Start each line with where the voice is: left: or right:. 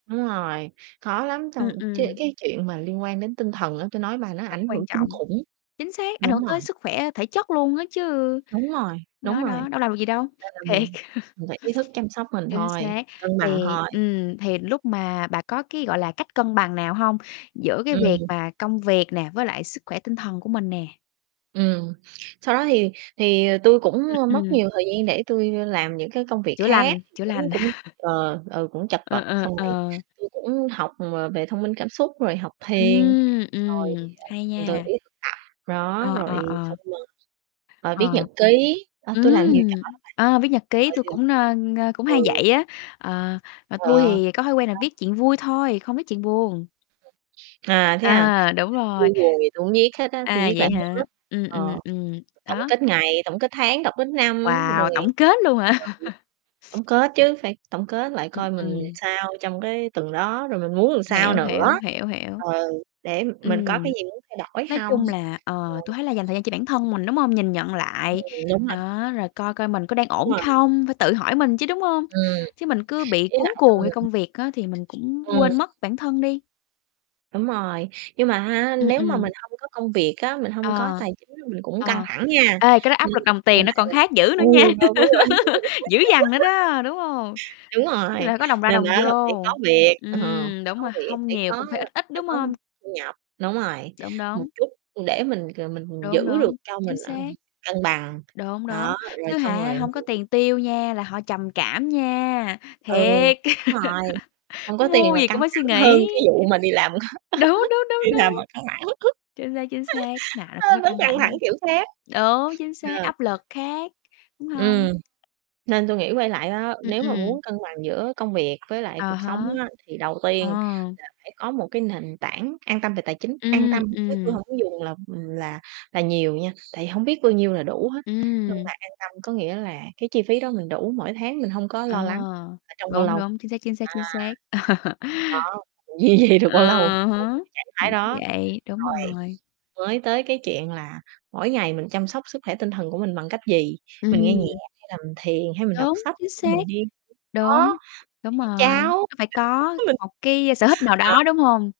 right: Đúng rồi, khó lắm,
left: Ừm,
right: trong chế
left: ừm.
right: cái chuyện mà liên quan đến tinh thần á, tui nói bà nó
left: Rất
right: ảnh
left: quan
right: hưởng kinh
left: trọng.
right: khủng,
left: Chính xác, ảnh
right: đúng
left: hưởng
right: rồi.
left: tới sức khỏe thể chất luôn á chứ,
right: Đúng rồi, đúng
left: đó,
right: rồi,
left: đó, đâu
right: nên
left: làm được gì đâu,
right: là
left: thiệt.
right: mình mình phải ý thức chăm sóc mình
left: Chính
right: thôi,
left: xác,
right: cân bằng
left: thì
right: thôi.
left: ừm, thì lúc mà bà có cái, gọi là, cách cân bằng nào hông, giữa cái
right: Ừm
left: việc
right: hừm.
left: mà công việc nè với lại sức khỏe tinh thần của mình nè?
right: Ừm, sau đó thì thì, ờ, tui cũng,
left: Ừm,
right: ơ, mất
left: ừm.
right: nhiều thời gian để tui, ơ, làm những cái công việc
left: Chữa
right: khác,
left: lành, chữa lành.
right: cũng cũng ờ, ừ, cũng chật
left: Ờ,
right: vật,
left: ờ,
right: xong rồi
left: ờ.
right: tui cũng học, ờ, về thông minh cảm xúc rồi học thiền,
left: Ừm,
right: rồi,
left: ừm, hay
right: ờ, từ từ
left: nha.
right: [unintelligible] tập, đó,
left: Ờ, ờ,
right: rồi
left: ờ.
right: xong [unintelligible] ờ,
left: Ờ.
right: viết nhật ký, ơ, tui làm nhiều
left: Ừm,
right: trò mà
left: ờ, viết nhật ký,
right: rồi
left: tui
right: thì,
left: cũng, nơ, ơ, cũng hay
right: ừ.
left: vậy á, ờ, mà tui
right: Ờ.
left: thì có thói quen là
right: [unintelligible]
left: viết chuyện vui thôi, không viết chuyện buồn.
right: À, thế à?
left: À, đúng
right: tui
left: rồi.
right: vui buồn gì tui cũng viết hết á, tui
left: À,
right: viết lại
left: vậy
right: hết,
left: hả? Ừm, ừm,
right: ờ,
left: ừm,
right: tổng
left: đó.
right: kết ngày, tổng kết tháng, tổng kết năm
left: Wow,
right: rồi
left: tổng kết luôn hả?
right: [unintelligible] tổng kết chứ, phải tổng kết lại
left: Ừm,
right: coi mình
left: ừm.
right: sao trong cái tuần đó, rồi mình muốn làm sao
left: Hiểu,
right: nữa,
left: hiểu, hiểu, hiểu.
right: ờ, để m
left: Ừm,
right: mình có cái gì muốn thay đổi
left: nói
right: hông.
left: chung
right: [unintelligible]
left: là, ờ, tui thấy là dành thời gian cho bản thân mình, đúng hông? Nhìn nhận lại,
right: Ừm, đúng ha.
left: đó, rồi coi coi mình có đang
right: Đúng
left: ổn
right: rồi.
left: không, phải tự hỏi mình chứ, đúng hông?
right: Ừm.
left: Chứ mình cứ bị
right: Ý
left: cuống
right: lại rằng
left: cuồng vô
right: mình
left: công việc á thì mình cũng
right: Ừm.
left: quên mất bản thân đi.
right: Đúng rồi, nhưng mà ha,
left: Ừm,
right: nếu mà mình
left: ừm.
right: hông có công việc á, mình hông có
left: Ờ.
right: tài chính là mình cũng căng
left: Ờ,
right: thẳng nha.
left: ê, cái đó
right: Nhưng
left: áp lực
right: mà
left: đồng
right: quay
left: tiền nó
right: lại
left: còn khác
right: là
left: dữ
right: [unintelligible]
left: nữa nha,
right: đúng rồi,
left: dữ dằn nữa đó, đúng hông?
right: đúng
left: Nói chung
right: rồi,
left: là có đồng ra,
right: nên
left: đồng
right: á là phải có
left: vô,
right: việc, ờ,
left: ừm, đúng
right: có
left: rồi,
right: việc,
left: hông
right: phải
left: nhiều
right: có
left: cũng phải ít ít,
right: phải
left: đúng
right: có
left: hông?
right: thu nhập đúng rồi,
left: Đúng,
right: một
left: đúng.
right: chút để mình, ờ, mình
left: Đúng,
right: giữ được
left: đúng,
right: cho mình,
left: chính
right: ờ,
left: xác.
right: cân bằng,
left: Đúng, đúng,
right: đó, rồi,
left: chứ
right: xong
left: hả,
right: rồi
left: hông có
right: ừm.
left: tiền tiêu nha là họ trầm cảm nha,
right: Ừ,
left: thiệt,
right: đúng rồi, không có
left: muốn
right: tiền
left: mua
right: mà
left: gì
right: căng
left: cũng phải suy
right: thẳng hơn
left: nghĩ.
right: cái vụ mà đi làm
left: Đúng, đúng, đúng,
right: đi làm mà
left: đúng.
right: căng thẳng,
left: Chính xác, chính xác, nào nó cũng có
right: nó
left: căng
right: căng
left: thẳng
right: thẳng
left: đó
right: kiểu khác,
left: đúng, chính xác,
right: ờ.
left: áp lực khác, đúng hông?
right: Ừm, nên tui nghĩ quay lại á,
left: Ừm,
right: nếu mà
left: ừm.
right: muốn cân bằng giữa công việc với lại
left: À
right: cuộc sống
left: há.
right: á thì đầu tiên
left: À.
right: là phải có một cái nền tảng an tâm về tài chính, an
left: Ưm,
right: tâm chứ tui
left: ừm.
right: hông có dùng làm, ừm, là là nhiều nha, tại hông biết bao nhiêu là đủ hết, nhưng
left: Ừm.
right: mà an tâm có nghĩa là cái chi phí đó mình đủ, mỗi tháng mình hông có
left: Ờ,
right: lo lắng ở trong bao
left: đúng,
right: lâu,
left: đúng, chính xác, chính xác,
right: à.
left: chính xác.
right: Đó, mình duy trì được
left: À
right: bao lâu [unintelligible]
left: há,
right: trạng thái
left: bởi
right: đó,
left: vậy, đúng
right: rồi
left: rồi.
right: mới tới cái chuyện là mỗi ngày mình chăm sóc sức khỏe tinh thần của mình bằng cách gì, mình nghe nhạc
left: Ừm.
right: hay là mình thiền, hay mình đọc
left: Đúng,
right: sách,
left: chính
right: hay
left: xác,
right: mình đi đó,
left: đúng, đúng rồi,
right: chơi với cháu
left: nó phải có một cái sở thích nào
right: [unintelligible]
left: đó,
right: ờ.
left: đúng hông?